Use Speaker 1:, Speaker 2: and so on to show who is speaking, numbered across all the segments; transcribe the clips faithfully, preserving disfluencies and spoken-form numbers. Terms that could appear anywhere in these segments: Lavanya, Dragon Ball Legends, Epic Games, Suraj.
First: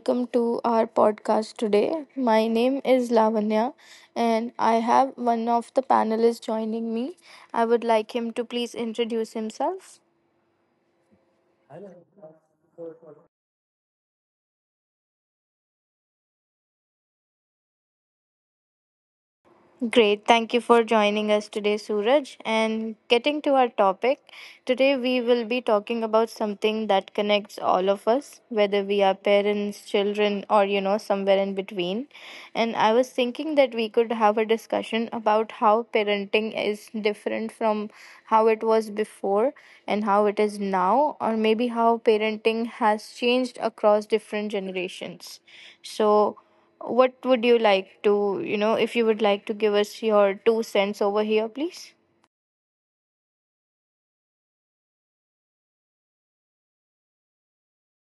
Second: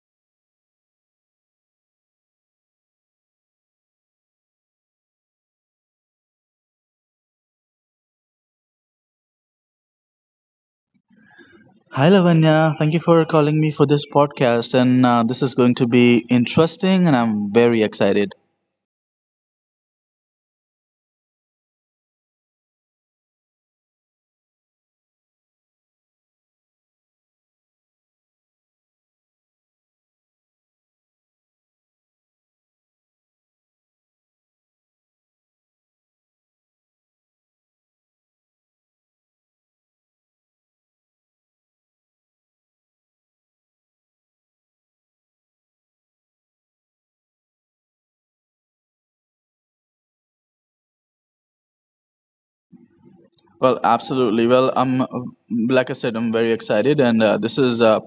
Speaker 1: welcome to our podcast today. My name is Lavanya, and I have one of the panelists joining me. I would like him to please introduce himself.
Speaker 2: Hi Lavanya, thank you for calling me for this podcast, and uh, this is going to be interesting, and I'm very excited.
Speaker 1: Great. Thank you for joining us today, Suraj. And getting to our topic, today we will be talking about something that connects all of us, whether we are parents, children, or you know, somewhere in between. And I was thinking that we could have a discussion about how parenting is different from how it was before and how it is now, or maybe how parenting has changed across different generations. So, what would you like to, you know, if you would like to give us your two cents over here, please?
Speaker 2: Well, absolutely. Well, I'm like I said, I'm very excited, and uh, this is uh,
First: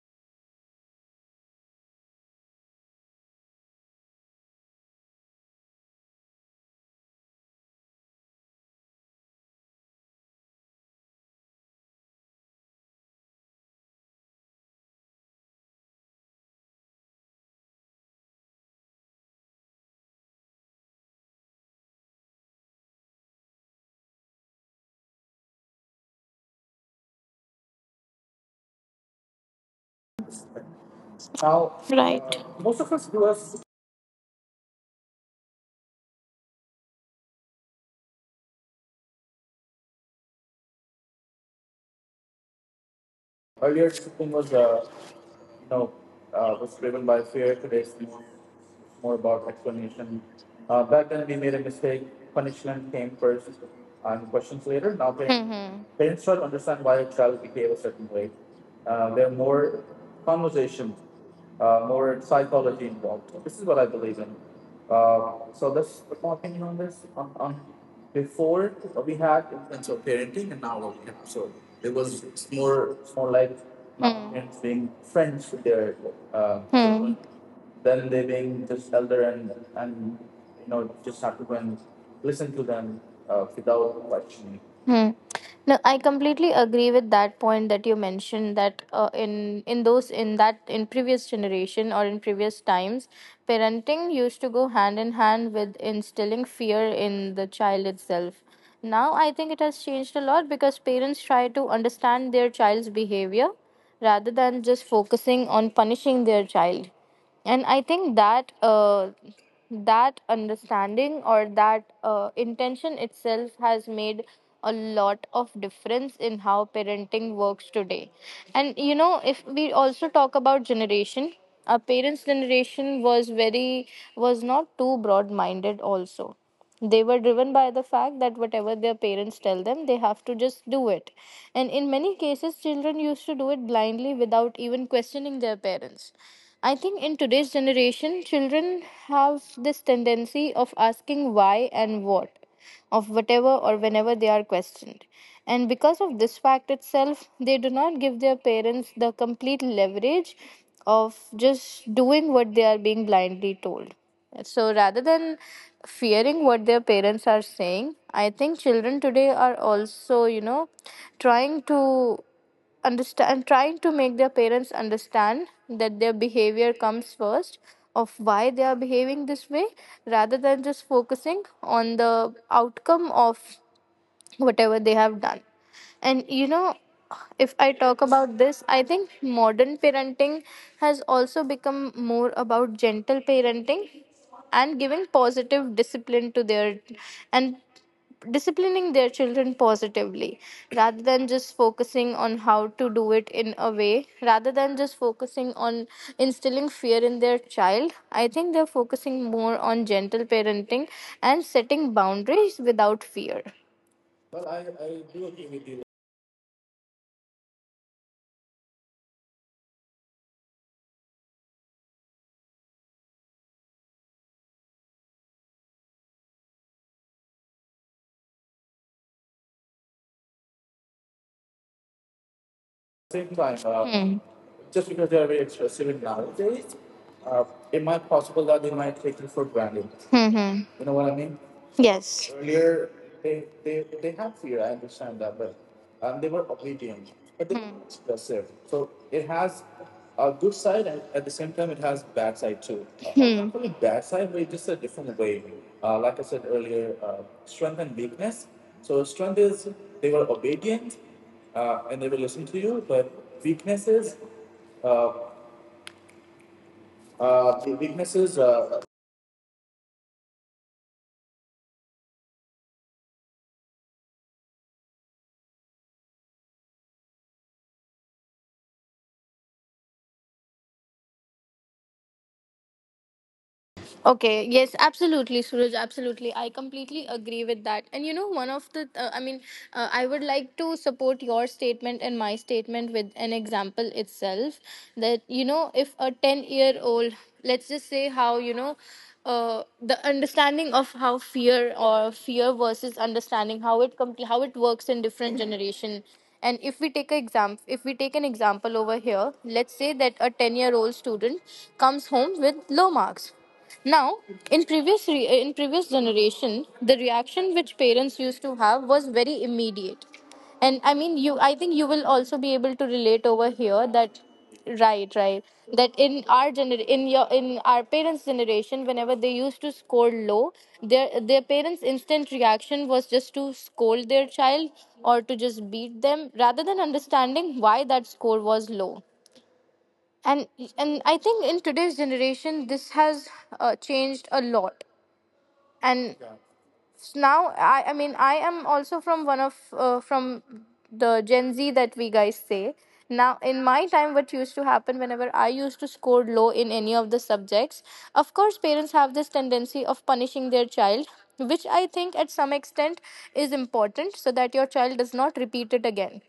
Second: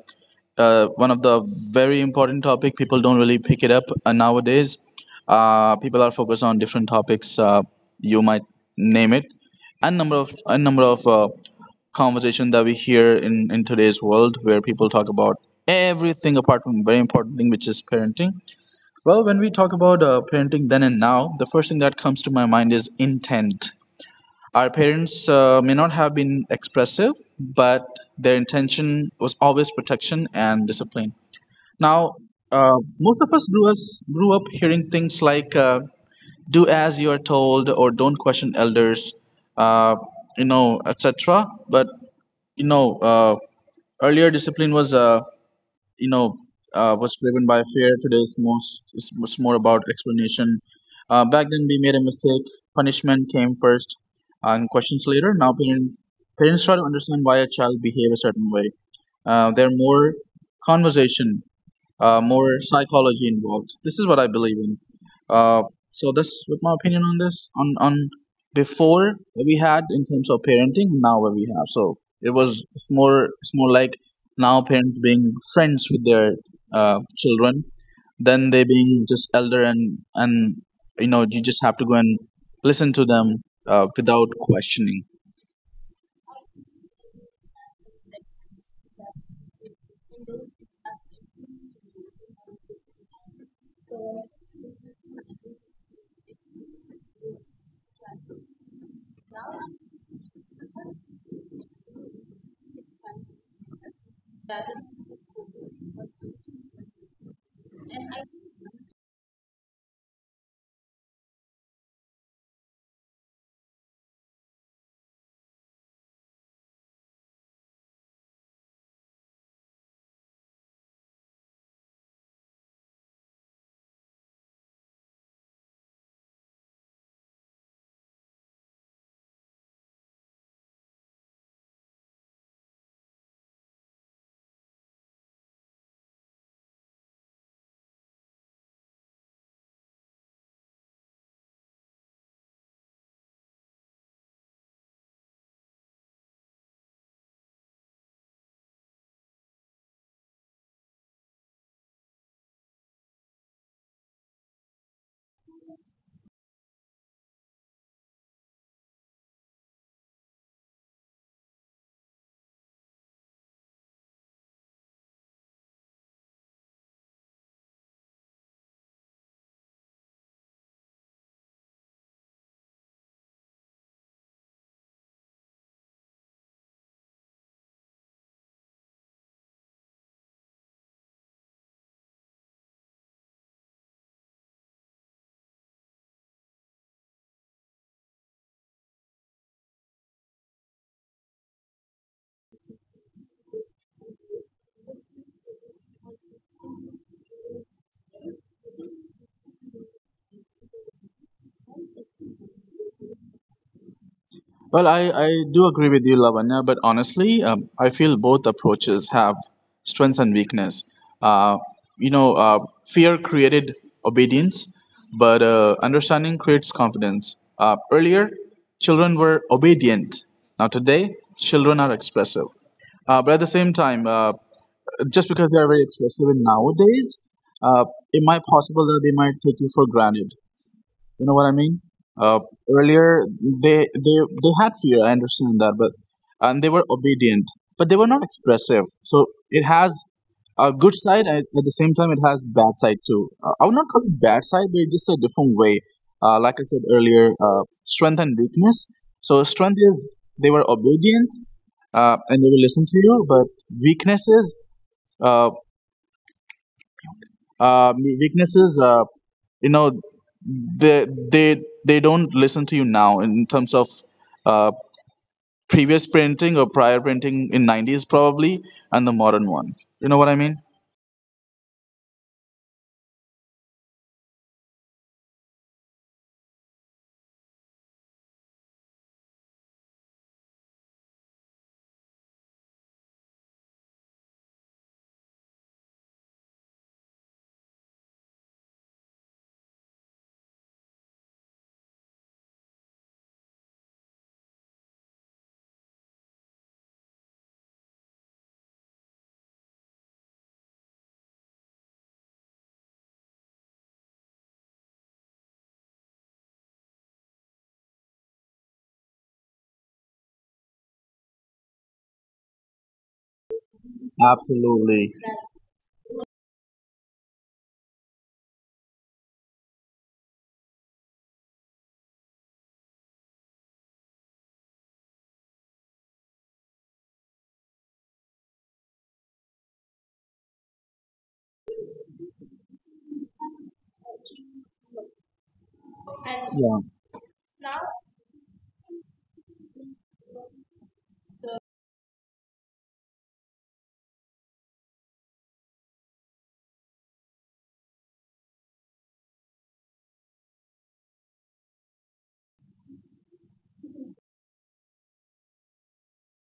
Speaker 2: uh, one of the very important topic. People don't really pick it up uh, nowadays. Uh, people are focused on different topics. Uh, you might name it, and number of a number of uh, conversation that we hear in in today's world, where people talk about everything apart from very important thing, which is parenting. Well, when we talk about uh, parenting then and now, the first thing that comes to my mind is intent. Our parents uh, may not have been expressive, but their intention was always protection and discipline.
Speaker 1: Now, right.
Speaker 2: Now,
Speaker 1: Uh, most of
Speaker 2: uh,
Speaker 1: us do
Speaker 2: Most of
Speaker 1: us
Speaker 2: us grew, us grew up hearing things like uh, "do as you are told" or "don't question elders," uh, you know, et cetera. But you know, uh,
Speaker 1: earlier shipping was,
Speaker 2: Earlier
Speaker 1: uh,
Speaker 2: discipline was uh,
Speaker 1: you know,
Speaker 2: you
Speaker 1: uh,
Speaker 2: know
Speaker 1: was driven
Speaker 2: uh,
Speaker 1: by
Speaker 2: was
Speaker 1: fear.
Speaker 2: driven by
Speaker 1: Today
Speaker 2: fear.
Speaker 1: more,
Speaker 2: Today is most
Speaker 1: more
Speaker 2: is
Speaker 1: about
Speaker 2: was more about
Speaker 1: explanation.
Speaker 2: explanation.
Speaker 1: Uh, back then we
Speaker 2: Uh,
Speaker 1: made a
Speaker 2: back then we
Speaker 1: mistake.
Speaker 2: made a mistake,
Speaker 1: Punishment came
Speaker 2: punishment
Speaker 1: first
Speaker 2: came first,
Speaker 1: and questions
Speaker 2: uh, and
Speaker 1: later. Now
Speaker 2: questions
Speaker 1: parents,
Speaker 2: later. Now
Speaker 1: Mm-hmm.
Speaker 2: parent,
Speaker 1: parents try to
Speaker 2: parents
Speaker 1: understand
Speaker 2: try
Speaker 1: why
Speaker 2: to
Speaker 1: a
Speaker 2: understand
Speaker 1: child
Speaker 2: why a
Speaker 1: behave a
Speaker 2: child
Speaker 1: certain
Speaker 2: behave
Speaker 1: way.
Speaker 2: a certain way.
Speaker 1: Uh, there are
Speaker 2: uh,
Speaker 1: more
Speaker 2: they're more
Speaker 1: conversations.
Speaker 2: conversation,
Speaker 1: Uh, more
Speaker 2: uh, more
Speaker 1: psychology involved.
Speaker 2: psychology
Speaker 1: This is
Speaker 2: involved.
Speaker 1: what I
Speaker 2: This is
Speaker 1: believe
Speaker 2: what
Speaker 1: in.
Speaker 2: I believe in.
Speaker 1: Uh,
Speaker 2: Uh,
Speaker 1: so that's
Speaker 2: so
Speaker 1: my
Speaker 2: this,
Speaker 1: opinion
Speaker 2: with
Speaker 1: on
Speaker 2: my
Speaker 1: this.
Speaker 2: opinion on
Speaker 1: On, on
Speaker 2: this, on on
Speaker 1: before we
Speaker 2: before what
Speaker 1: had
Speaker 2: we had
Speaker 1: influence of
Speaker 2: in terms of
Speaker 1: parenting, and
Speaker 2: parenting,
Speaker 1: now we have.
Speaker 2: now what we
Speaker 1: So
Speaker 2: have.
Speaker 1: it
Speaker 2: So
Speaker 1: was
Speaker 2: it
Speaker 1: it's
Speaker 2: was it's
Speaker 1: more it's
Speaker 2: more
Speaker 1: more
Speaker 2: it's
Speaker 1: like
Speaker 2: more like
Speaker 1: my Hmm. parents
Speaker 2: now
Speaker 1: being
Speaker 2: parents being
Speaker 1: friends with
Speaker 2: friends
Speaker 1: their
Speaker 2: with their
Speaker 1: uh,
Speaker 2: uh,
Speaker 1: Hmm.
Speaker 2: children,
Speaker 1: then they
Speaker 2: then they
Speaker 1: being just
Speaker 2: being
Speaker 1: elder
Speaker 2: just
Speaker 1: and
Speaker 2: elder and
Speaker 1: and
Speaker 2: and
Speaker 1: you know
Speaker 2: you
Speaker 1: just
Speaker 2: know
Speaker 1: have
Speaker 2: you
Speaker 1: to go
Speaker 2: just have
Speaker 1: and
Speaker 2: to go and
Speaker 1: listen to
Speaker 2: listen
Speaker 1: them
Speaker 2: to them
Speaker 1: uh,
Speaker 2: uh,
Speaker 1: without
Speaker 2: without
Speaker 1: questioning.
Speaker 2: questioning.
Speaker 1: Hmm. No, I completely agree with that point that you mentioned that uh, in in those in that in previous generation or in previous times, parenting used to go hand in hand with instilling fear in the child itself. Now, I think it has changed a lot because parents try to understand their child's behavior rather than just focusing on punishing their child. And I think that uh, that understanding or that uh, intention itself has made a lot of difference in how parenting works today. And you know, if we also talk about generation, our parents' generation was very was not too broad-minded also. They were driven by the fact that whatever their parents tell them, they have to just do it. And in many cases, children used to do it blindly without even questioning their parents. I think in today's generation, children have this tendency of asking why and what of whatever or whenever they are questioned. And because of this fact itself, they do not give their parents the complete leverage of just doing what they are being blindly told. So rather than fearing what their parents are saying, I think children today are also, you know, trying to understand, trying to make their parents understand that their behavior comes first, of why they are behaving this way, rather than just focusing on the outcome of whatever they have done. And you know, if I talk about this, I think modern parenting has also become more about gentle parenting and giving positive discipline to their and disciplining their children positively, rather than just focusing on how to do it in a way, rather than just focusing on instilling fear in their child. I think they're focusing more on gentle parenting and setting boundaries without fear. Well, I, I
Speaker 2: Well, I,
Speaker 1: do agree
Speaker 2: I
Speaker 1: with
Speaker 2: do
Speaker 1: you.
Speaker 2: agree with you, Lavanya, but honestly, um, I feel both approaches have strengths and weakness. Uh, you know, uh, Fear created obedience, but uh, understanding creates confidence. Uh, earlier, children were obedient. Now, today, children are expressive.
Speaker 1: Same
Speaker 2: Uh, but
Speaker 1: time,
Speaker 2: at the
Speaker 1: uh,
Speaker 2: same
Speaker 1: Hmm.
Speaker 2: time, uh,
Speaker 1: just because they are very
Speaker 2: just because they are very
Speaker 1: expressive
Speaker 2: expressive
Speaker 1: nowadays,
Speaker 2: nowadays,
Speaker 1: uh, it
Speaker 2: uh,
Speaker 1: might
Speaker 2: it
Speaker 1: possible
Speaker 2: might
Speaker 1: that they might
Speaker 2: possible that
Speaker 1: take
Speaker 2: they
Speaker 1: it
Speaker 2: might
Speaker 1: for
Speaker 2: take you
Speaker 1: granted.
Speaker 2: for granted.
Speaker 1: Hmm. You know what I
Speaker 2: You
Speaker 1: mean?
Speaker 2: know what I mean?
Speaker 1: Yes.
Speaker 2: Uh,
Speaker 1: Earlier,
Speaker 2: Earlier,
Speaker 1: they, they,
Speaker 2: they
Speaker 1: they
Speaker 2: they
Speaker 1: have
Speaker 2: they
Speaker 1: fear, I
Speaker 2: had fear. I
Speaker 1: understand that, but
Speaker 2: understand that, but
Speaker 1: um, they were
Speaker 2: and they were
Speaker 1: obedient,
Speaker 2: obedient,
Speaker 1: but they Hmm. were Hmm.
Speaker 2: but they were not
Speaker 1: expressive.
Speaker 2: expressive.
Speaker 1: So
Speaker 2: So
Speaker 1: it
Speaker 2: it
Speaker 1: has
Speaker 2: has
Speaker 1: a good
Speaker 2: a
Speaker 1: side,
Speaker 2: good
Speaker 1: and
Speaker 2: side,
Speaker 1: at the
Speaker 2: and at
Speaker 1: same
Speaker 2: the
Speaker 1: time, it
Speaker 2: same
Speaker 1: has
Speaker 2: time, it
Speaker 1: bad
Speaker 2: has
Speaker 1: side
Speaker 2: bad
Speaker 1: too.
Speaker 2: side
Speaker 1: Uh,
Speaker 2: too.
Speaker 1: Hmm.
Speaker 2: Uh,
Speaker 1: Not
Speaker 2: I would
Speaker 1: really
Speaker 2: not call
Speaker 1: bad
Speaker 2: it
Speaker 1: side,
Speaker 2: bad
Speaker 1: but it's
Speaker 2: side,
Speaker 1: just a
Speaker 2: but it's just a
Speaker 1: different way.
Speaker 2: different way.
Speaker 1: Uh, like I
Speaker 2: Uh,
Speaker 1: said
Speaker 2: like I said
Speaker 1: earlier, uh,
Speaker 2: earlier, uh,
Speaker 1: strength and
Speaker 2: strength and
Speaker 1: weakness.
Speaker 2: weakness.
Speaker 1: So strength
Speaker 2: So
Speaker 1: is
Speaker 2: strength
Speaker 1: they
Speaker 2: is
Speaker 1: were
Speaker 2: they were
Speaker 1: obedient,
Speaker 2: obedient,
Speaker 1: uh, and they
Speaker 2: uh,
Speaker 1: will
Speaker 2: and they
Speaker 1: listen
Speaker 2: will
Speaker 1: to
Speaker 2: listen
Speaker 1: you,
Speaker 2: to
Speaker 1: but
Speaker 2: you. But
Speaker 1: weaknesses
Speaker 2: weaknesses,
Speaker 1: uh,
Speaker 2: uh,
Speaker 1: uh, the
Speaker 2: uh,
Speaker 1: weaknesses.
Speaker 2: weaknesses.
Speaker 1: uh.
Speaker 2: uh, you know they they they don't listen to you now in terms of uh, previous printing or prior printing in nineties probably and the modern one. You know what I mean?
Speaker 1: Okay, yes, absolutely, Suraj, absolutely. I completely agree with that. And you know, one of the, uh, I mean, uh, I would like to support your statement and my statement with an example itself that, you know, if a ten-year-old, let's just say how, you know, uh, the understanding of how fear or fear versus understanding how it com- how it works in different generation. And if we take a exam if we take an example over here. Let's say that a ten-year-old student comes home with low marks. Now, in previous re- uh, in previous generation, the reaction which parents used to have was very immediate, and I mean, you I think you will also be able to relate over here that
Speaker 2: Absolutely.
Speaker 1: right, right, that in our gener- in your in our parents' generation, whenever they used to score low, their their parents' instant reaction was just to scold their child or to just beat them rather than understanding why that score was low. And and I think in today's generation, this has uh, changed a lot. And now i i mean, I am also from one of, uh, from the Gen Z that we guys say. Now in my time, what used to happen whenever I used to score low in any of the subjects, of course parents have this tendency of punishing their child, which I think at some extent is important so that your child does not repeat it again.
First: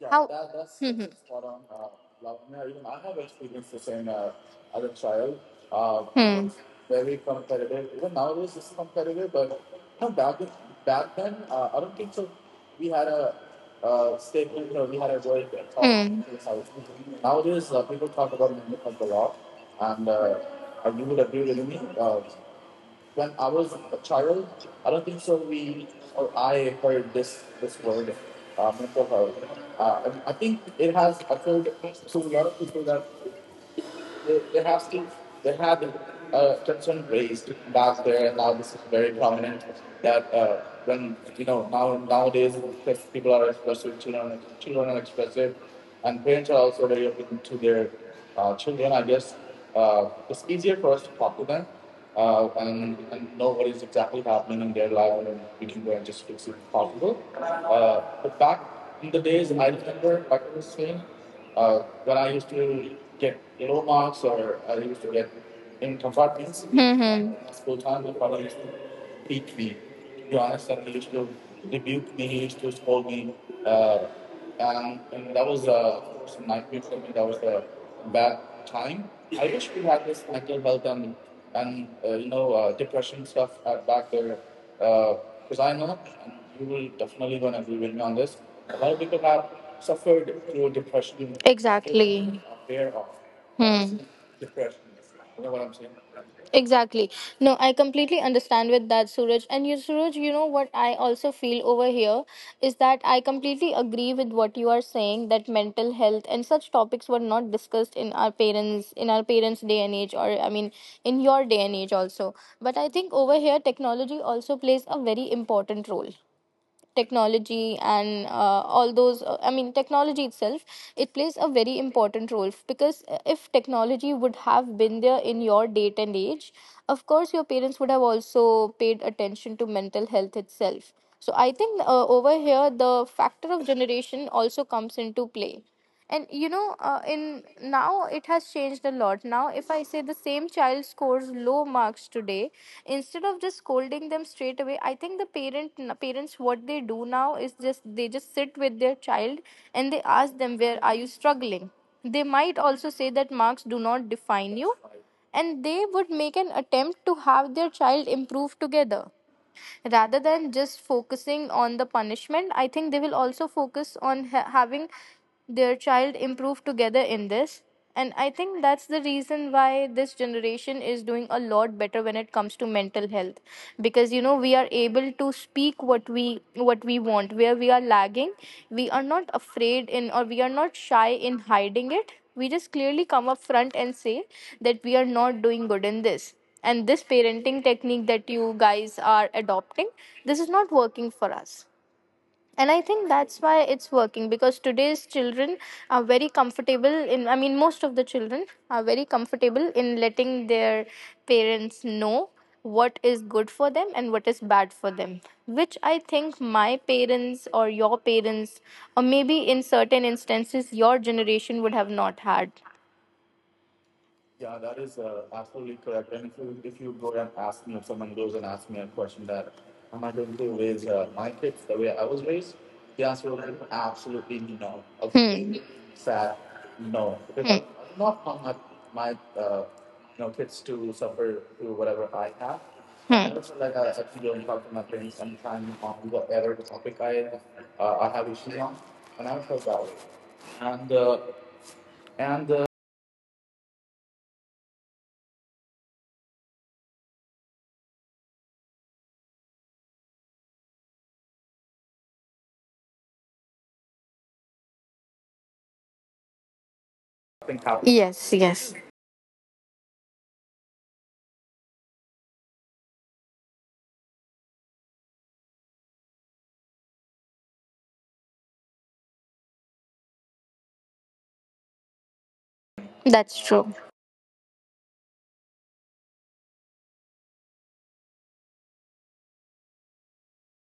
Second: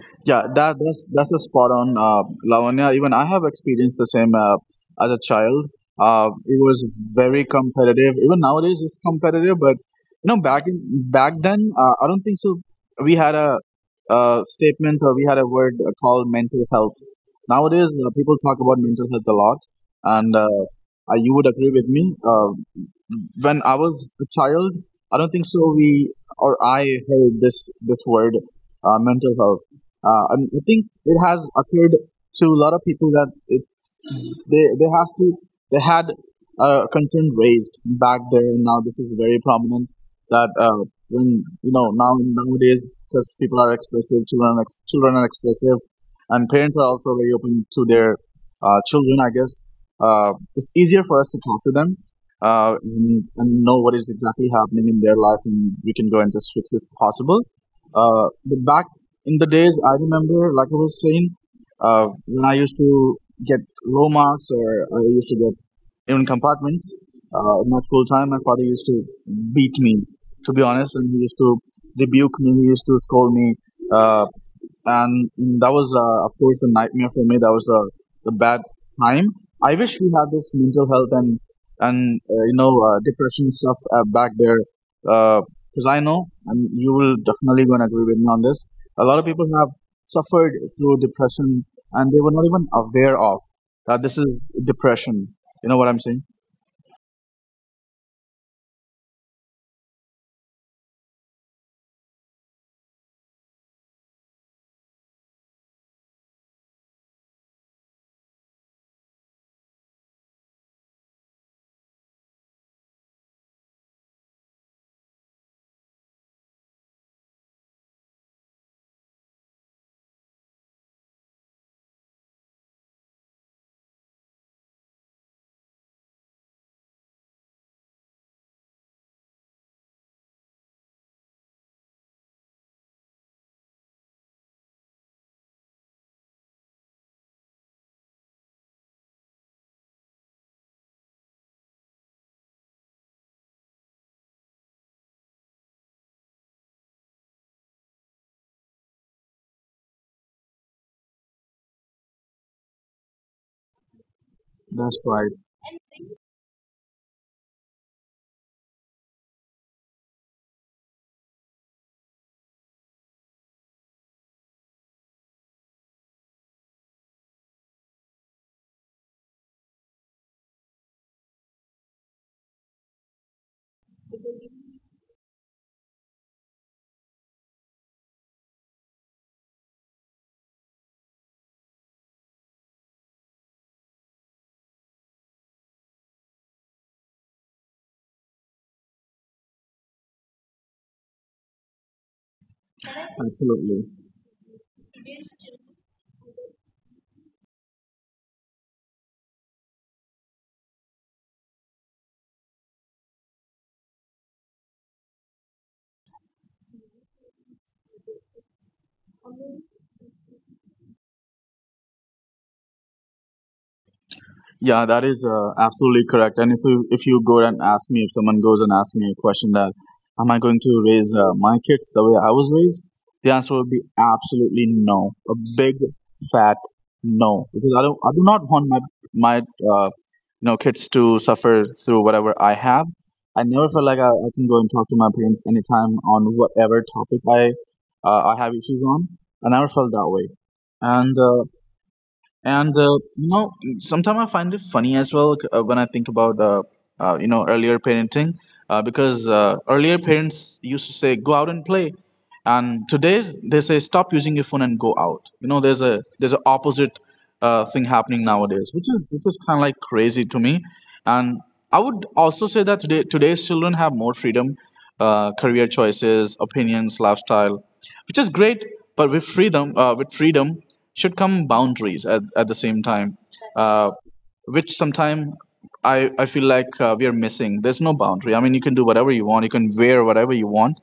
Speaker 1: Yeah, how?
Speaker 2: Yeah,
Speaker 1: that,
Speaker 2: that
Speaker 1: that's Hmm,
Speaker 2: that's
Speaker 1: hmm.
Speaker 2: that's a
Speaker 1: spot on.
Speaker 2: spot
Speaker 1: Uh,
Speaker 2: on, uh,
Speaker 1: Lavanya, even
Speaker 2: Lavanya.
Speaker 1: I
Speaker 2: Even
Speaker 1: have
Speaker 2: I have
Speaker 1: experienced the
Speaker 2: experienced the
Speaker 1: same uh,
Speaker 2: same uh,
Speaker 1: as a
Speaker 2: as a
Speaker 1: child.
Speaker 2: child.
Speaker 1: Uh,
Speaker 2: Uh,
Speaker 1: it Hmm. was
Speaker 2: it was
Speaker 1: very
Speaker 2: very
Speaker 1: competitive.
Speaker 2: competitive.
Speaker 1: Even
Speaker 2: Even
Speaker 1: nowadays, it's
Speaker 2: nowadays, it's
Speaker 1: competitive,
Speaker 2: competitive.
Speaker 1: but
Speaker 2: But
Speaker 1: no,
Speaker 2: you
Speaker 1: back
Speaker 2: know,
Speaker 1: then,
Speaker 2: back in
Speaker 1: back
Speaker 2: back
Speaker 1: then
Speaker 2: then,
Speaker 1: uh, I
Speaker 2: uh,
Speaker 1: don't
Speaker 2: I
Speaker 1: think
Speaker 2: don't
Speaker 1: so.
Speaker 2: think so.
Speaker 1: We had
Speaker 2: We
Speaker 1: a
Speaker 2: had a,
Speaker 1: uh,
Speaker 2: uh
Speaker 1: statement, you know, we
Speaker 2: statement
Speaker 1: had
Speaker 2: or
Speaker 1: a
Speaker 2: we had
Speaker 1: word
Speaker 2: a
Speaker 1: that
Speaker 2: word
Speaker 1: called
Speaker 2: uh,
Speaker 1: Hmm.
Speaker 2: called
Speaker 1: mental
Speaker 2: mental
Speaker 1: health.
Speaker 2: health.
Speaker 1: Nowadays, uh,
Speaker 2: Nowadays,
Speaker 1: people
Speaker 2: uh,
Speaker 1: talk
Speaker 2: people
Speaker 1: about
Speaker 2: talk
Speaker 1: mental
Speaker 2: about
Speaker 1: health a
Speaker 2: mental
Speaker 1: lot,
Speaker 2: health a lot,
Speaker 1: and uh,
Speaker 2: and uh,
Speaker 1: uh, you would
Speaker 2: uh,
Speaker 1: agree
Speaker 2: you would
Speaker 1: with me.
Speaker 2: agree with
Speaker 1: Uh,
Speaker 2: me. Uh,
Speaker 1: when I was
Speaker 2: when I
Speaker 1: a
Speaker 2: was a
Speaker 1: child,
Speaker 2: child,
Speaker 1: I don't think
Speaker 2: I
Speaker 1: so.
Speaker 2: don't think
Speaker 1: We
Speaker 2: so.
Speaker 1: or
Speaker 2: We or
Speaker 1: I
Speaker 2: I
Speaker 1: heard this
Speaker 2: heard
Speaker 1: this
Speaker 2: this
Speaker 1: word,
Speaker 2: this word,
Speaker 1: uh, mental
Speaker 2: uh,
Speaker 1: health.
Speaker 2: mental health,
Speaker 1: Uh, and I
Speaker 2: uh,
Speaker 1: think
Speaker 2: and I
Speaker 1: it
Speaker 2: think
Speaker 1: has
Speaker 2: it has
Speaker 1: occurred
Speaker 2: occurred
Speaker 1: to a lot of
Speaker 2: to a
Speaker 1: people
Speaker 2: lot of
Speaker 1: that
Speaker 2: people that uh,
Speaker 1: they, they
Speaker 2: they
Speaker 1: have to
Speaker 2: they has to
Speaker 1: they had
Speaker 2: they had
Speaker 1: uh,
Speaker 2: a
Speaker 1: concern
Speaker 2: concern
Speaker 1: raised
Speaker 2: raised
Speaker 1: back there, and
Speaker 2: back
Speaker 1: now
Speaker 2: there,
Speaker 1: this is
Speaker 2: now
Speaker 1: very
Speaker 2: this is very
Speaker 1: prominent.
Speaker 2: prominent.
Speaker 1: That uh,
Speaker 2: That uh,
Speaker 1: when you
Speaker 2: when
Speaker 1: know
Speaker 2: you
Speaker 1: now
Speaker 2: know now
Speaker 1: nowadays
Speaker 2: Nowadays,
Speaker 1: people are
Speaker 2: because people are
Speaker 1: expressive, children
Speaker 2: expressive, children are
Speaker 1: children
Speaker 2: ex-
Speaker 1: are
Speaker 2: children are
Speaker 1: expressive,
Speaker 2: expressive,
Speaker 1: and parents are
Speaker 2: and
Speaker 1: also
Speaker 2: parents are
Speaker 1: very
Speaker 2: also
Speaker 1: open
Speaker 2: very
Speaker 1: to
Speaker 2: open
Speaker 1: their
Speaker 2: to their
Speaker 1: uh, children.
Speaker 2: uh,
Speaker 1: I guess
Speaker 2: children, I guess.
Speaker 1: uh, it's
Speaker 2: Uh,
Speaker 1: easier
Speaker 2: it's
Speaker 1: for us to
Speaker 2: easier
Speaker 1: talk
Speaker 2: for
Speaker 1: to
Speaker 2: us to
Speaker 1: them
Speaker 2: talk to them,
Speaker 1: uh,
Speaker 2: uh,
Speaker 1: and, and
Speaker 2: and,
Speaker 1: know
Speaker 2: and
Speaker 1: what is
Speaker 2: know what
Speaker 1: exactly
Speaker 2: is
Speaker 1: happening
Speaker 2: exactly
Speaker 1: in their
Speaker 2: happening in
Speaker 1: life,
Speaker 2: their
Speaker 1: and
Speaker 2: life,
Speaker 1: we can
Speaker 2: and
Speaker 1: go and
Speaker 2: we
Speaker 1: just
Speaker 2: can go
Speaker 1: fix
Speaker 2: and
Speaker 1: it
Speaker 2: just
Speaker 1: if
Speaker 2: fix it if
Speaker 1: possible.
Speaker 2: possible.
Speaker 1: Uh, but
Speaker 2: Uh,
Speaker 1: back
Speaker 2: but back
Speaker 1: in the days,
Speaker 2: in the
Speaker 1: I
Speaker 2: days, I
Speaker 1: remember, like I was
Speaker 2: remember, like I
Speaker 1: saying,
Speaker 2: was saying,
Speaker 1: uh, when
Speaker 2: uh,
Speaker 1: I used
Speaker 2: when I used
Speaker 1: to
Speaker 2: to
Speaker 1: get
Speaker 2: get
Speaker 1: low marks
Speaker 2: low
Speaker 1: or
Speaker 2: marks,
Speaker 1: I used
Speaker 2: or
Speaker 1: to
Speaker 2: I
Speaker 1: get
Speaker 2: used to get
Speaker 1: in
Speaker 2: even
Speaker 1: compartments.
Speaker 2: compartments.
Speaker 1: Mm-hmm. School
Speaker 2: Uh, in my
Speaker 1: time, my
Speaker 2: school
Speaker 1: father
Speaker 2: time,
Speaker 1: used
Speaker 2: my
Speaker 1: to
Speaker 2: father used to
Speaker 1: beat me.
Speaker 2: beat me,
Speaker 1: To be
Speaker 2: to
Speaker 1: honest,
Speaker 2: be
Speaker 1: and he used
Speaker 2: honest, and
Speaker 1: to
Speaker 2: he used to
Speaker 1: rebuke me, he
Speaker 2: rebuke
Speaker 1: used
Speaker 2: me.
Speaker 1: to
Speaker 2: He used
Speaker 1: scold
Speaker 2: to
Speaker 1: me.
Speaker 2: scold me.
Speaker 1: Uh,
Speaker 2: Uh,
Speaker 1: and, and
Speaker 2: and
Speaker 1: that was, uh,
Speaker 2: that
Speaker 1: of
Speaker 2: was
Speaker 1: course
Speaker 2: uh,
Speaker 1: in
Speaker 2: of
Speaker 1: my
Speaker 2: course
Speaker 1: opinion
Speaker 2: a
Speaker 1: for me,
Speaker 2: nightmare
Speaker 1: that was
Speaker 2: for me,
Speaker 1: a
Speaker 2: that was the
Speaker 1: bad
Speaker 2: the bad
Speaker 1: time.
Speaker 2: time.
Speaker 1: I wish we
Speaker 2: I
Speaker 1: had
Speaker 2: wish we
Speaker 1: this
Speaker 2: had
Speaker 1: mental
Speaker 2: this
Speaker 1: health
Speaker 2: mental
Speaker 1: and
Speaker 2: health and
Speaker 1: and uh, you
Speaker 2: and
Speaker 1: know
Speaker 2: uh, you
Speaker 1: uh,
Speaker 2: know uh,
Speaker 1: depression stuff
Speaker 2: depression
Speaker 1: at
Speaker 2: stuff
Speaker 1: back
Speaker 2: uh,
Speaker 1: there,
Speaker 2: back there,
Speaker 1: because uh, I know,
Speaker 2: because I know,
Speaker 1: and you
Speaker 2: and
Speaker 1: will
Speaker 2: you will
Speaker 1: definitely gonna agree
Speaker 2: definitely
Speaker 1: with
Speaker 2: gonna
Speaker 1: me on
Speaker 2: agree with
Speaker 1: this.
Speaker 2: me on
Speaker 1: A
Speaker 2: this.
Speaker 1: lot of
Speaker 2: A
Speaker 1: people
Speaker 2: lot of
Speaker 1: have
Speaker 2: people have
Speaker 1: suffered
Speaker 2: suffered
Speaker 1: through
Speaker 2: through
Speaker 1: depression.
Speaker 2: depression and they
Speaker 1: Exactly.
Speaker 2: were not even
Speaker 1: Aware of.
Speaker 2: aware of
Speaker 1: Hmm,
Speaker 2: that this is
Speaker 1: depression.
Speaker 2: depression.
Speaker 1: You know what I'm
Speaker 2: You
Speaker 1: saying?
Speaker 2: know what I'm saying?
Speaker 1: Exactly. No, I completely understand with that, Suraj. And you, Suraj, you know what I also feel over here is that I completely agree with what you are saying that mental health and such topics were not discussed in our parents in our parents' day and age, or I mean, in your day and age also. But I think over here, technology also plays a very important role, technology and uh, all those uh, I mean technology itself, it plays a very important role f- because uh, if technology would have been there in your date and age, of course your parents would have also paid attention to mental health itself. So I think uh, over here the factor of generation also comes into play. And you know, uh, in now it has changed a lot. Now if I say the same child scores low marks today, instead of just scolding them straight away, I think the parent parents, what they do now is just they just sit with their child, and they ask them, where are you struggling. They might also say that marks do not define you,
Speaker 2: That's right.
Speaker 1: and they would make an attempt to have their child improve together rather than just focusing on the punishment. I think they will also focus on ha- having their child improve together in this. And I think that's the reason why this generation is doing a lot better when it comes to mental health, because you know, we are able to speak what we what we want, where we are lagging. We are not afraid in, or we are not shy in hiding it. We just clearly come up front and say that we are not doing good in this. And this parenting technique that you guys are adopting, this is not working for us. And I think that's why it's
Speaker 2: Absolutely.
Speaker 1: working, because today's children are very comfortable in, I mean, most of the children are very comfortable in letting their parents know what is good for them and what is bad for them, which I think my parents or your parents, or maybe in certain instances your generation would have not had. Yeah, that
Speaker 2: Yeah,
Speaker 1: is
Speaker 2: that
Speaker 1: uh,
Speaker 2: is uh,
Speaker 1: absolutely
Speaker 2: absolutely
Speaker 1: correct. And if
Speaker 2: correct.
Speaker 1: you
Speaker 2: And if
Speaker 1: if
Speaker 2: you
Speaker 1: you
Speaker 2: if
Speaker 1: go
Speaker 2: you
Speaker 1: and
Speaker 2: go and
Speaker 1: ask me, if
Speaker 2: ask me, if
Speaker 1: someone goes
Speaker 2: someone
Speaker 1: and
Speaker 2: goes
Speaker 1: asks
Speaker 2: and
Speaker 1: me a
Speaker 2: asks me a
Speaker 1: question that
Speaker 2: question that
Speaker 1: am I
Speaker 2: am
Speaker 1: going
Speaker 2: I
Speaker 1: to
Speaker 2: going to
Speaker 1: raise uh,
Speaker 2: raise
Speaker 1: my
Speaker 2: uh, my
Speaker 1: kids the
Speaker 2: kids
Speaker 1: way I
Speaker 2: the way
Speaker 1: was
Speaker 2: I was
Speaker 1: raised,
Speaker 2: raised?
Speaker 1: the answer
Speaker 2: The
Speaker 1: will be
Speaker 2: answer would be
Speaker 1: absolutely
Speaker 2: absolutely
Speaker 1: no. A
Speaker 2: no, a
Speaker 1: Hmm. big
Speaker 2: big
Speaker 1: sad
Speaker 2: fat
Speaker 1: no, because
Speaker 2: no,
Speaker 1: Hmm. I
Speaker 2: because I
Speaker 1: do
Speaker 2: don't I
Speaker 1: not
Speaker 2: do
Speaker 1: want
Speaker 2: not
Speaker 1: my
Speaker 2: want my
Speaker 1: my
Speaker 2: my
Speaker 1: uh,
Speaker 2: uh,
Speaker 1: you know
Speaker 2: you know
Speaker 1: kids
Speaker 2: kids
Speaker 1: to
Speaker 2: to
Speaker 1: suffer
Speaker 2: suffer
Speaker 1: through
Speaker 2: through
Speaker 1: whatever I
Speaker 2: whatever I
Speaker 1: have.
Speaker 2: have.
Speaker 1: Hmm. And
Speaker 2: I
Speaker 1: also,
Speaker 2: never
Speaker 1: like
Speaker 2: felt
Speaker 1: I
Speaker 2: like I,
Speaker 1: actually
Speaker 2: I
Speaker 1: don't
Speaker 2: can go
Speaker 1: talk
Speaker 2: and
Speaker 1: to my
Speaker 2: talk to my
Speaker 1: parents
Speaker 2: parents
Speaker 1: sometimes
Speaker 2: anytime
Speaker 1: on
Speaker 2: on
Speaker 1: whatever
Speaker 2: whatever
Speaker 1: topic
Speaker 2: topic
Speaker 1: I
Speaker 2: I
Speaker 1: uh, I have
Speaker 2: uh, I have
Speaker 1: issues on,
Speaker 2: issues on.
Speaker 1: and I
Speaker 2: I
Speaker 1: feel
Speaker 2: never
Speaker 1: that
Speaker 2: felt
Speaker 1: way.
Speaker 2: that way,
Speaker 1: And
Speaker 2: and
Speaker 1: uh,
Speaker 2: uh,
Speaker 1: and uh,
Speaker 2: and uh, you know, sometimes I find it funny as well uh, when I think about uh, uh, you know earlier parenting, uh, because uh, earlier parents used to say go out and play, and today they say stop using your phone and go out. You know, there's a there's an opposite
Speaker 1: something
Speaker 2: uh, thing
Speaker 1: happened. Yes.
Speaker 2: happening nowadays, which is which is kind of like crazy to me. And I would also say that today today's children have more freedom, uh, career choices, opinions, lifestyle, which is great. But with freedom, uh, with freedom should come boundaries at, at the same time,
Speaker 1: That's true.
Speaker 2: uh, which sometime I, I feel like uh, we are missing. There's no boundary. I mean, you can do whatever you want, you can wear whatever you want,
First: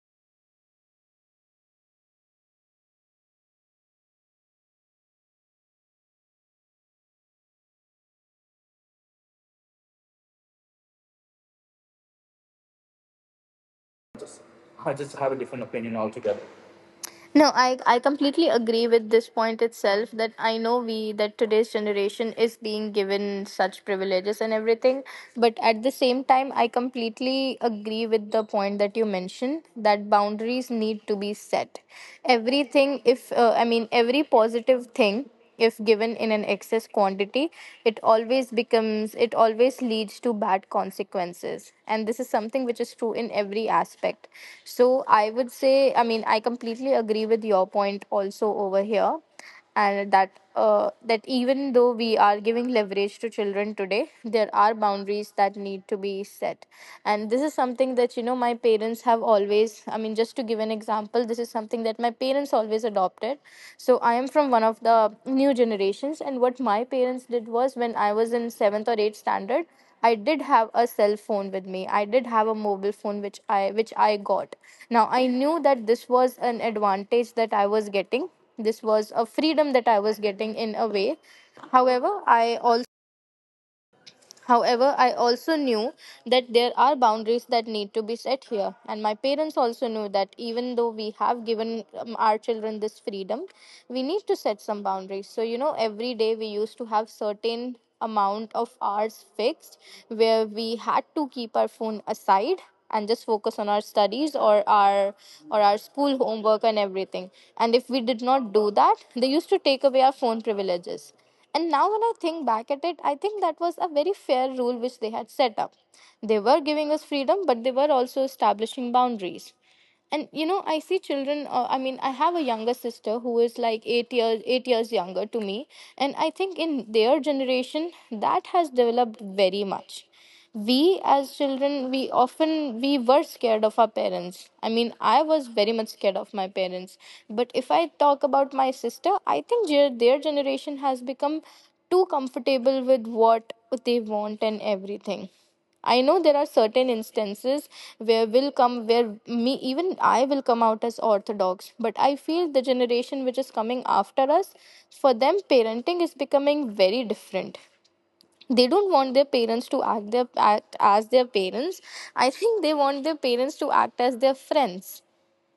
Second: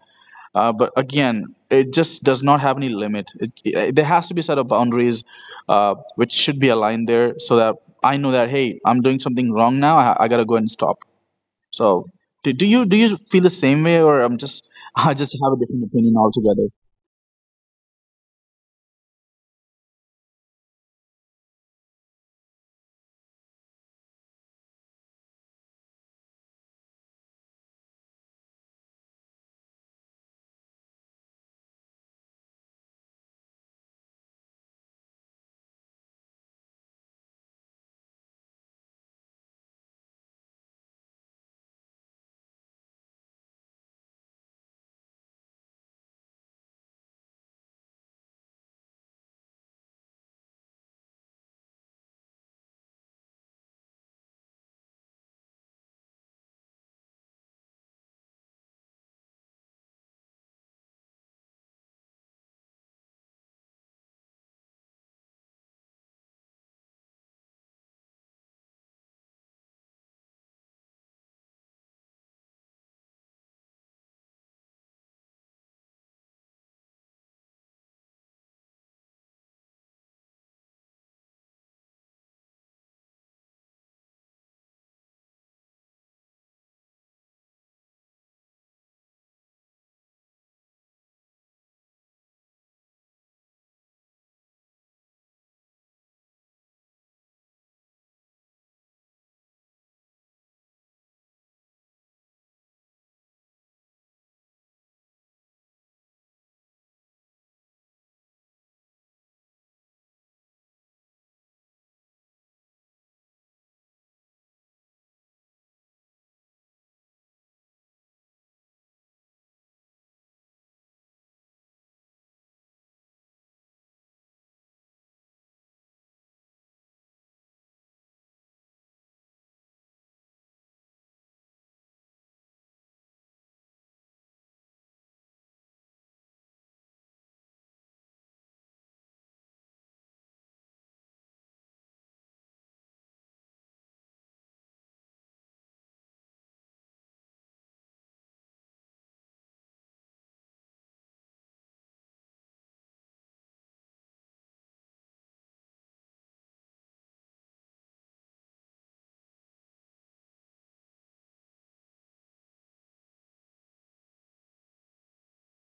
Speaker 2: uh, but again it just does not have any limit. it, it, there has to be a set of boundaries uh, which should be aligned there so that I know that, hey, I'm doing something wrong now, i, I gotta go and stop. So do, do you do you feel the same way, or I'm just
Speaker 1: I
Speaker 2: I
Speaker 1: just have a
Speaker 2: just have a
Speaker 1: different
Speaker 2: different
Speaker 1: opinion
Speaker 2: opinion
Speaker 1: altogether.
Speaker 2: altogether?
Speaker 1: No, I, I completely agree with this point itself that I know we that today's generation is being given such privileges and everything, but at the same time I completely agree with the point that you mentioned that boundaries need to be set. Everything if uh, I mean every positive thing, if given in an excess quantity, it always becomes it always leads to bad consequences, and this is something which is true in every aspect. So I would say, I mean, I completely agree with your point also over here, and that uh, that even though we are giving leverage to children today, there are boundaries that need to be set. And this is something that, you know, my parents have have always, I mean, just to give an example, this is something that my parents always adopted. So I am from one of the new generations, and what my parents did was when I was in seventh or eighth standard, I did have a cell phone with me. I did have a mobile phone which I which I got. Now I knew that this was an advantage that I was getting. This was a freedom that I was getting in a way. However, I also However, I also knew that there are boundaries that need to be set here, and my parents also knew that even though we have given um, our children this freedom, we need to set some boundaries. So, you know, every day we used to have certain amount of hours fixed where we had to keep our phone aside and just focus on our studies or our or our school homework and everything. And if we did not do that, they used to take away our phone privileges. And now, when I think back at it, I think that was a very fair rule which they had set up. They were giving us freedom, but they were also establishing boundaries. And you know, I see children, uh, I mean, I have a younger sister who is like eight years eight years younger to me, and I think in their generation that has developed very much. We as children we often We were scared of our parents, I mean, I was very much scared of my parents. But if I talk about my sister, I think their, their generation has become too comfortable with what they want and everything. I know there are certain instances where will come where me even I will come out as orthodox, but I feel the generation which is coming after us, for them parenting is becoming very different. They don't want their parents to act their act as their parents. I think they want their parents to act as their friends,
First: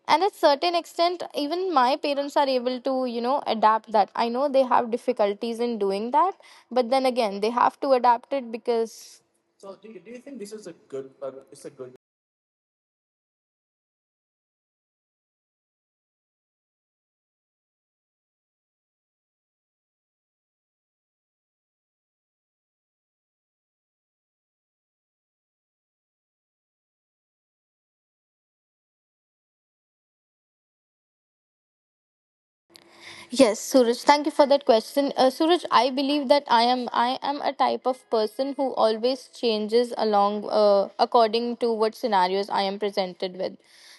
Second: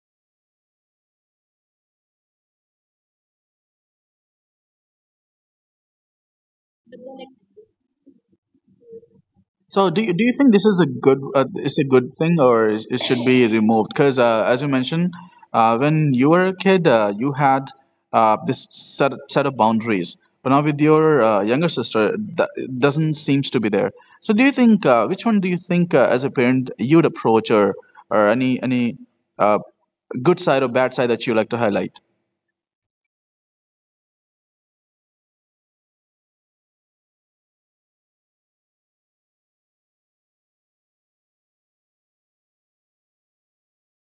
Speaker 1: and at certain extent even my parents are able to, you know, adapt that. I know they have difficulties in doing that, but then again they have to adapt it because so,
Speaker 2: So
Speaker 1: do you
Speaker 2: do
Speaker 1: do
Speaker 2: you,
Speaker 1: you
Speaker 2: do you
Speaker 1: think
Speaker 2: think
Speaker 1: this
Speaker 2: this
Speaker 1: is a a
Speaker 2: is a
Speaker 1: good?
Speaker 2: good
Speaker 1: good.
Speaker 2: uh,
Speaker 1: It's a
Speaker 2: it's a
Speaker 1: good.
Speaker 2: good thing, or is- it should be removed? Because uh, as you mentioned, uh, when you were a kid, uh, you had uh, this set, set of boundaries. But now with your uh, younger sister, that it doesn't seems to be there. So do you think uh, which one do you think uh, as a parent you'd approach, or or any any uh, good side or bad side that you like to highlight?
Speaker 1: Yes, Suraj, thank you for that question. Uh, Suraj, I believe that I am I am a type of person who always changes along, uh, according to what scenarios I am presented with.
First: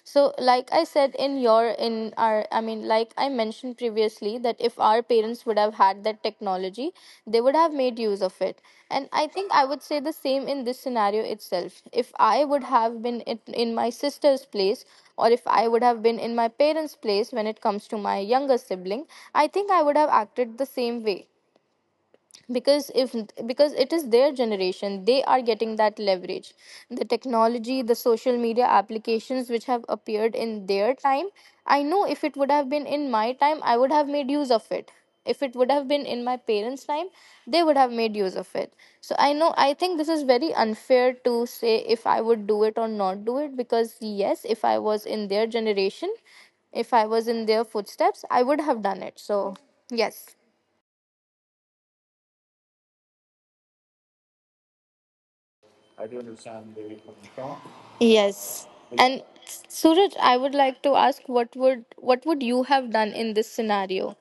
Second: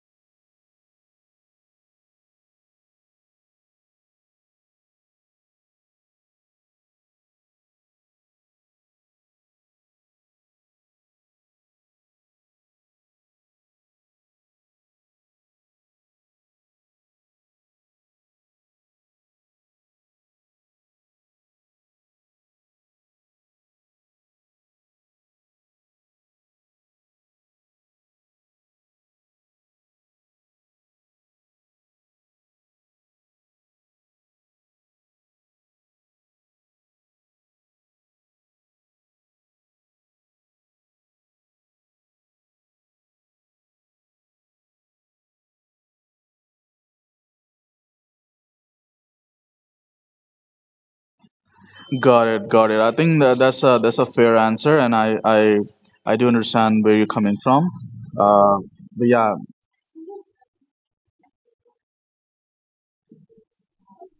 Speaker 1: So, like I said in your in our I mean, like I mentioned previously that if our parents parents would have had that technology, they would have made use of it. And I think I would say the same in this scenario itself. If I would have been in in my sister's place, or if I would have been in my parents' place when it comes to my younger sibling, I think I would have acted the same way, because if because it is their generation, they are getting that leverage, the technology, the social media applications which have appeared in their time. I know if it would have been in my time, I would have made use of it. If it would have been in my parents' time, they would have made use of it. So I know, I think this is very unfair to say if I would do it or not do it, because yes, if I was in their generation, if I was in their footsteps, I would have done it. So, yes.
Speaker 2: Got it, got it. I think that that's a that's a fair answer, and I I
Speaker 1: I do
Speaker 2: I do
Speaker 1: understand
Speaker 2: understand
Speaker 1: where you're
Speaker 2: where you're
Speaker 1: coming
Speaker 2: coming
Speaker 1: from.
Speaker 2: from. Uh,
Speaker 1: Yes.
Speaker 2: but
Speaker 1: And
Speaker 2: yeah,
Speaker 1: Suraj, I would like to ask, what would what would you have done in this scenario?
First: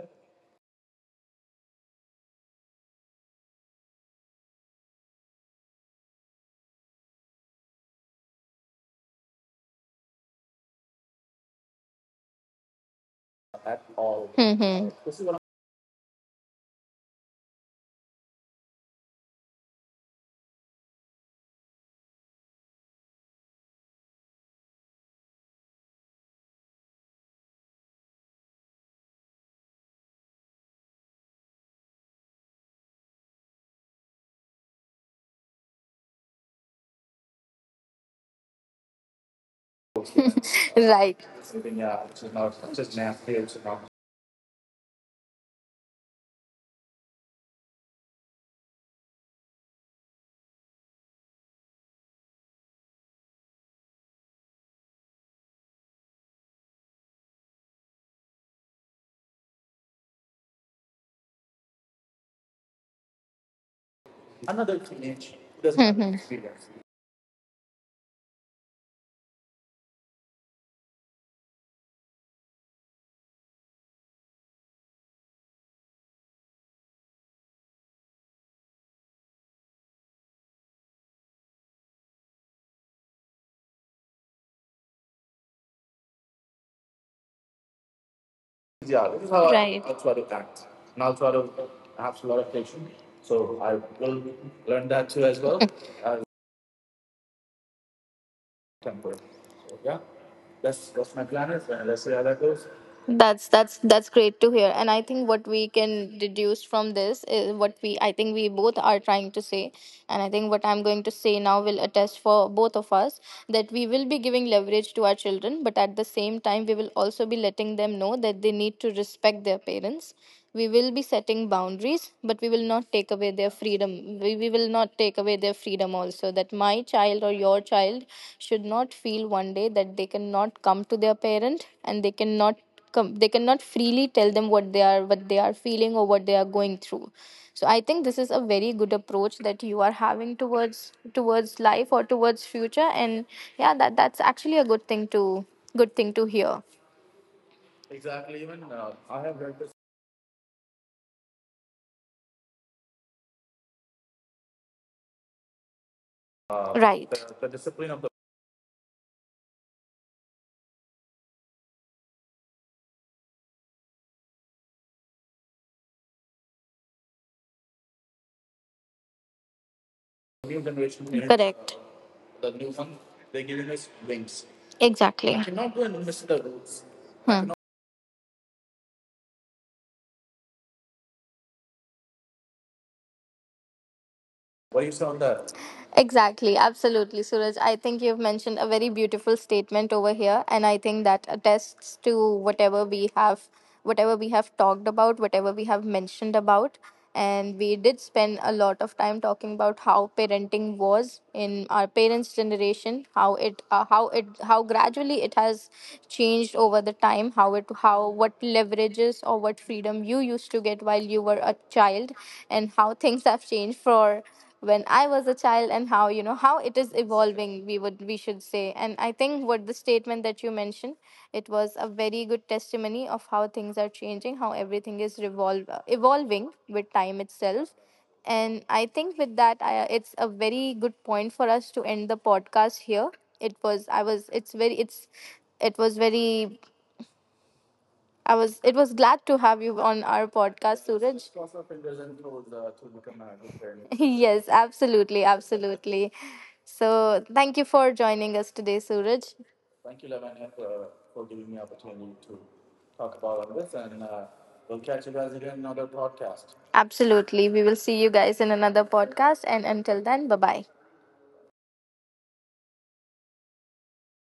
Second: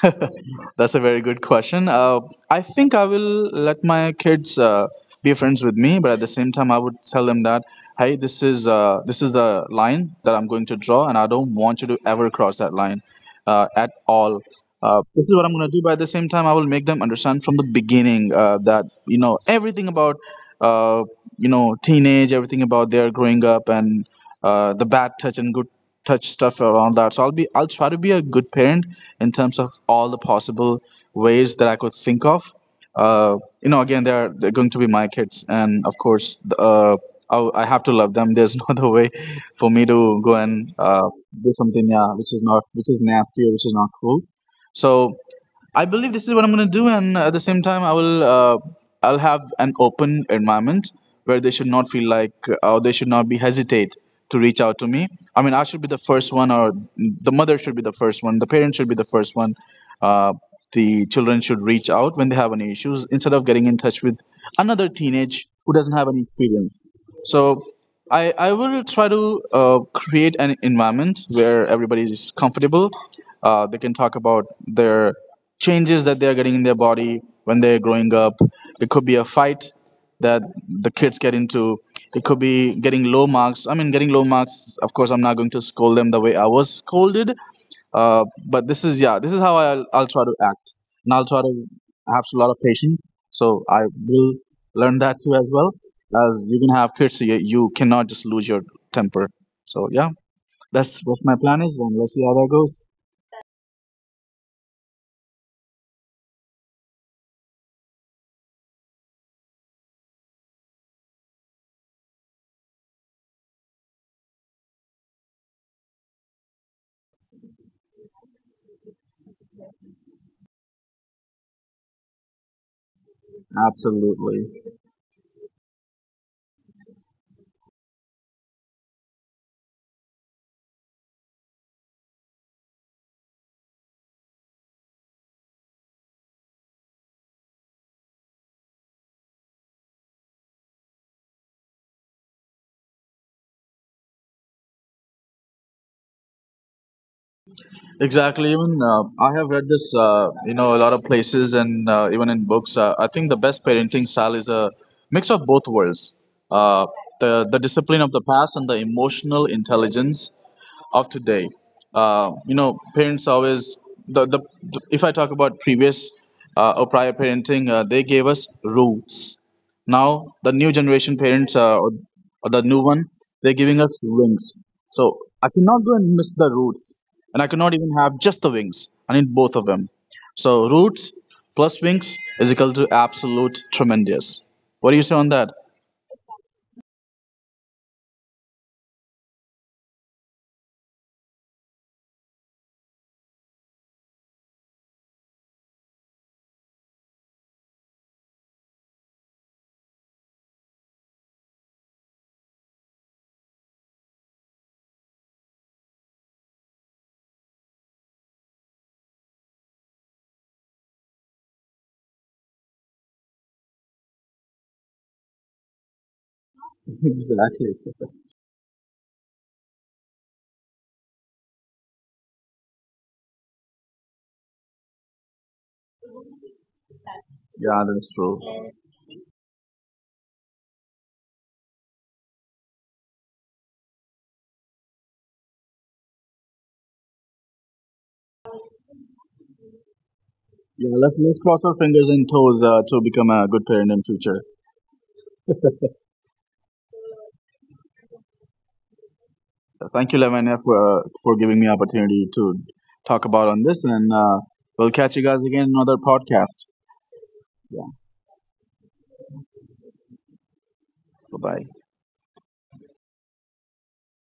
Speaker 2: That's a very good question. Uh, I think I will let my kids uh, be friends with me, but at the same time, I would tell them that, hey, this is uh, this is the line that I'm going to draw, and I don't want you to ever cross that line uh,
Speaker 1: At
Speaker 2: at
Speaker 1: all.
Speaker 2: all.
Speaker 1: Mm-hmm.
Speaker 2: Uh,
Speaker 1: This is
Speaker 2: this
Speaker 1: what
Speaker 2: is
Speaker 1: I'm-
Speaker 2: what I'm going to do. But at the same time, I will make them understand from the beginning uh, that you know everything about uh, you know teenage, everything about their growing up, and uh, the bad touch and good touch stuff around that. So I'll be I'll try to be a good parent in terms of all the possible ways that I could think of. Uh, you know, again, they're they're going to be my kids, and of course, the, uh, I, I have to love them. There's no other way for me to go and uh,
Speaker 1: Right.
Speaker 2: do
Speaker 1: Even,
Speaker 2: something,
Speaker 1: yeah,
Speaker 2: yeah,
Speaker 1: it's just
Speaker 2: which is
Speaker 1: not
Speaker 2: not,
Speaker 1: it's
Speaker 2: which
Speaker 1: just
Speaker 2: is
Speaker 1: nasty.
Speaker 2: nasty or
Speaker 1: It's
Speaker 2: which is
Speaker 1: not
Speaker 2: not cool. So I believe this is what I'm going to do, and at the same time, I will. Uh, I'll have an open environment where they should not feel like, or they should not be hesitate to reach out to me. I mean, I should be the first one, or the mother should be the first one, the parent should be the first one. Uh, the children should reach out when they have any issues instead of getting in touch with
Speaker 1: another
Speaker 2: another
Speaker 1: teenage
Speaker 2: teenage
Speaker 1: who
Speaker 2: who
Speaker 1: doesn't have
Speaker 2: doesn't have
Speaker 1: hmm
Speaker 2: any
Speaker 1: experience.
Speaker 2: experience. So I, I will try to uh, create an environment where everybody is comfortable. Uh, they can talk about their changes that they're getting in their body when they're growing up. It could be a fight that the kids get into. It could be getting low marks. I mean, getting low marks, of course, I'm not going to scold them the way I was scolded. Uh, but this is,
Speaker 1: Yeah,
Speaker 2: yeah,
Speaker 1: this is
Speaker 2: this is
Speaker 1: how,
Speaker 2: how
Speaker 1: Right.
Speaker 2: I'll,
Speaker 1: I
Speaker 2: I'll
Speaker 1: try
Speaker 2: try
Speaker 1: to
Speaker 2: to
Speaker 1: act.
Speaker 2: act,
Speaker 1: And
Speaker 2: and
Speaker 1: I'll
Speaker 2: I'll
Speaker 1: try
Speaker 2: try
Speaker 1: to
Speaker 2: to have
Speaker 1: have a
Speaker 2: a
Speaker 1: lot
Speaker 2: lot
Speaker 1: of
Speaker 2: of
Speaker 1: patience.
Speaker 2: patience.
Speaker 1: So
Speaker 2: So
Speaker 1: I
Speaker 2: I
Speaker 1: will
Speaker 2: will
Speaker 1: learn
Speaker 2: learn
Speaker 1: that
Speaker 2: that
Speaker 1: too
Speaker 2: too
Speaker 1: as
Speaker 2: as
Speaker 1: well
Speaker 2: well.
Speaker 1: as
Speaker 2: As you can have kids, you, you cannot just lose your
Speaker 1: temper.
Speaker 2: temper.
Speaker 1: So
Speaker 2: So
Speaker 1: yeah,
Speaker 2: yeah,
Speaker 1: that's
Speaker 2: that's
Speaker 1: that's
Speaker 2: what
Speaker 1: my
Speaker 2: my
Speaker 1: plan
Speaker 2: plan
Speaker 1: is,
Speaker 2: is,
Speaker 1: and
Speaker 2: and
Speaker 1: let's
Speaker 2: let's
Speaker 1: see
Speaker 2: see
Speaker 1: how
Speaker 2: how
Speaker 1: that
Speaker 2: that
Speaker 1: goes.
Speaker 2: goes.
Speaker 1: That's that's that's great to hear. And I think what we can deduce from this is what we I think we both are trying to say. And I think what I'm going to say now will attest for both of us that we will be giving leverage to our children, but at the same time we will also be letting them know that they need to respect their parents. We will be setting boundaries, but we will not take away their freedom. We, we
Speaker 2: Absolutely,
Speaker 1: will not take away their freedom also that my child or your child should not feel one day that they cannot come to their parent and they cannot com- they cannot freely tell them what they are what they are feeling or what they are going through. So I think this is a very good approach that you are having towards towards life or towards future. And yeah, that that's actually a good thing to good thing to hear. Exactly.
Speaker 2: exactly.
Speaker 1: Even
Speaker 2: Even
Speaker 1: uh,
Speaker 2: uh,
Speaker 1: I
Speaker 2: I
Speaker 1: have
Speaker 2: have
Speaker 1: read
Speaker 2: read
Speaker 1: this.
Speaker 2: this, uh, you know, a lot of places, and uh, even in books. Uh, I think the best parenting style is a mix of both worlds,
Speaker 1: Uh,
Speaker 2: uh,
Speaker 1: right, the,
Speaker 2: the
Speaker 1: the
Speaker 2: the
Speaker 1: discipline
Speaker 2: discipline
Speaker 1: of
Speaker 2: of
Speaker 1: the
Speaker 2: the past and the emotional intelligence of today. Uh, you know, parents always the, the the- if I talk about previous uh, or prior parenting, uh, they gave us rules. Now the
Speaker 1: new
Speaker 2: new
Speaker 1: generation,
Speaker 2: generation
Speaker 1: is,
Speaker 2: parents uh,
Speaker 1: correct,
Speaker 2: or, or
Speaker 1: uh, the
Speaker 2: the
Speaker 1: new
Speaker 2: new
Speaker 1: one,
Speaker 2: one,
Speaker 1: they're
Speaker 2: they're
Speaker 1: giving
Speaker 2: giving
Speaker 1: us
Speaker 2: us
Speaker 1: wings.
Speaker 2: wings.
Speaker 1: I
Speaker 2: So
Speaker 1: exactly I
Speaker 2: I
Speaker 1: cannot
Speaker 2: cannot
Speaker 1: go
Speaker 2: go
Speaker 1: and
Speaker 2: and
Speaker 1: miss
Speaker 2: miss
Speaker 1: the
Speaker 2: the
Speaker 1: rules.
Speaker 2: roots, and I
Speaker 1: Hmm.
Speaker 2: cannot even have just the wings. I need both of them. So roots plus wings is equal to absolute tremendous.
Speaker 1: What
Speaker 2: What
Speaker 1: do
Speaker 2: do
Speaker 1: you
Speaker 2: you
Speaker 1: say
Speaker 2: say
Speaker 1: on
Speaker 2: on that?
Speaker 1: that? Exactly, absolutely, Suraj. I think you've mentioned a very beautiful statement over here, and I think that attests to whatever we have, whatever we have talked about, whatever we have mentioned about, and we did spend a lot of time talking about how parenting was in our parents' generation, how it, uh, how it, how gradually it has changed over the time, how it, how what leverages or what freedom you used to get while you were a child, and how things have changed for when I was a child, and how, you know, how it is evolving,
Speaker 2: Exactly.
Speaker 1: we would we should say. And I think what the statement that you mentioned, it was a very good testimony of how things are changing, how everything is revolve uh, evolving with time itself.
Speaker 2: Yeah, that's true.
Speaker 1: And I think with that I, it's a very good point for us to end the podcast here. It was I was it's very it's it was very I was. It was glad to have you on our podcast,
Speaker 2: Yeah, let's
Speaker 1: Suraj.
Speaker 2: let's cross our fingers and toes uh, to become a good parent in future.
Speaker 1: Yes, absolutely, absolutely. So thank you for joining us today, Suraj.
Speaker 2: Thank you, Lavanya, for uh, for giving me opportunity to talk about on this, and uh, we'll catch you guys again in another podcast.
Speaker 1: Absolutely. We will
Speaker 2: Yeah,
Speaker 1: see you guys in another podcast. And until then, bye bye.
Speaker 2: bye bye.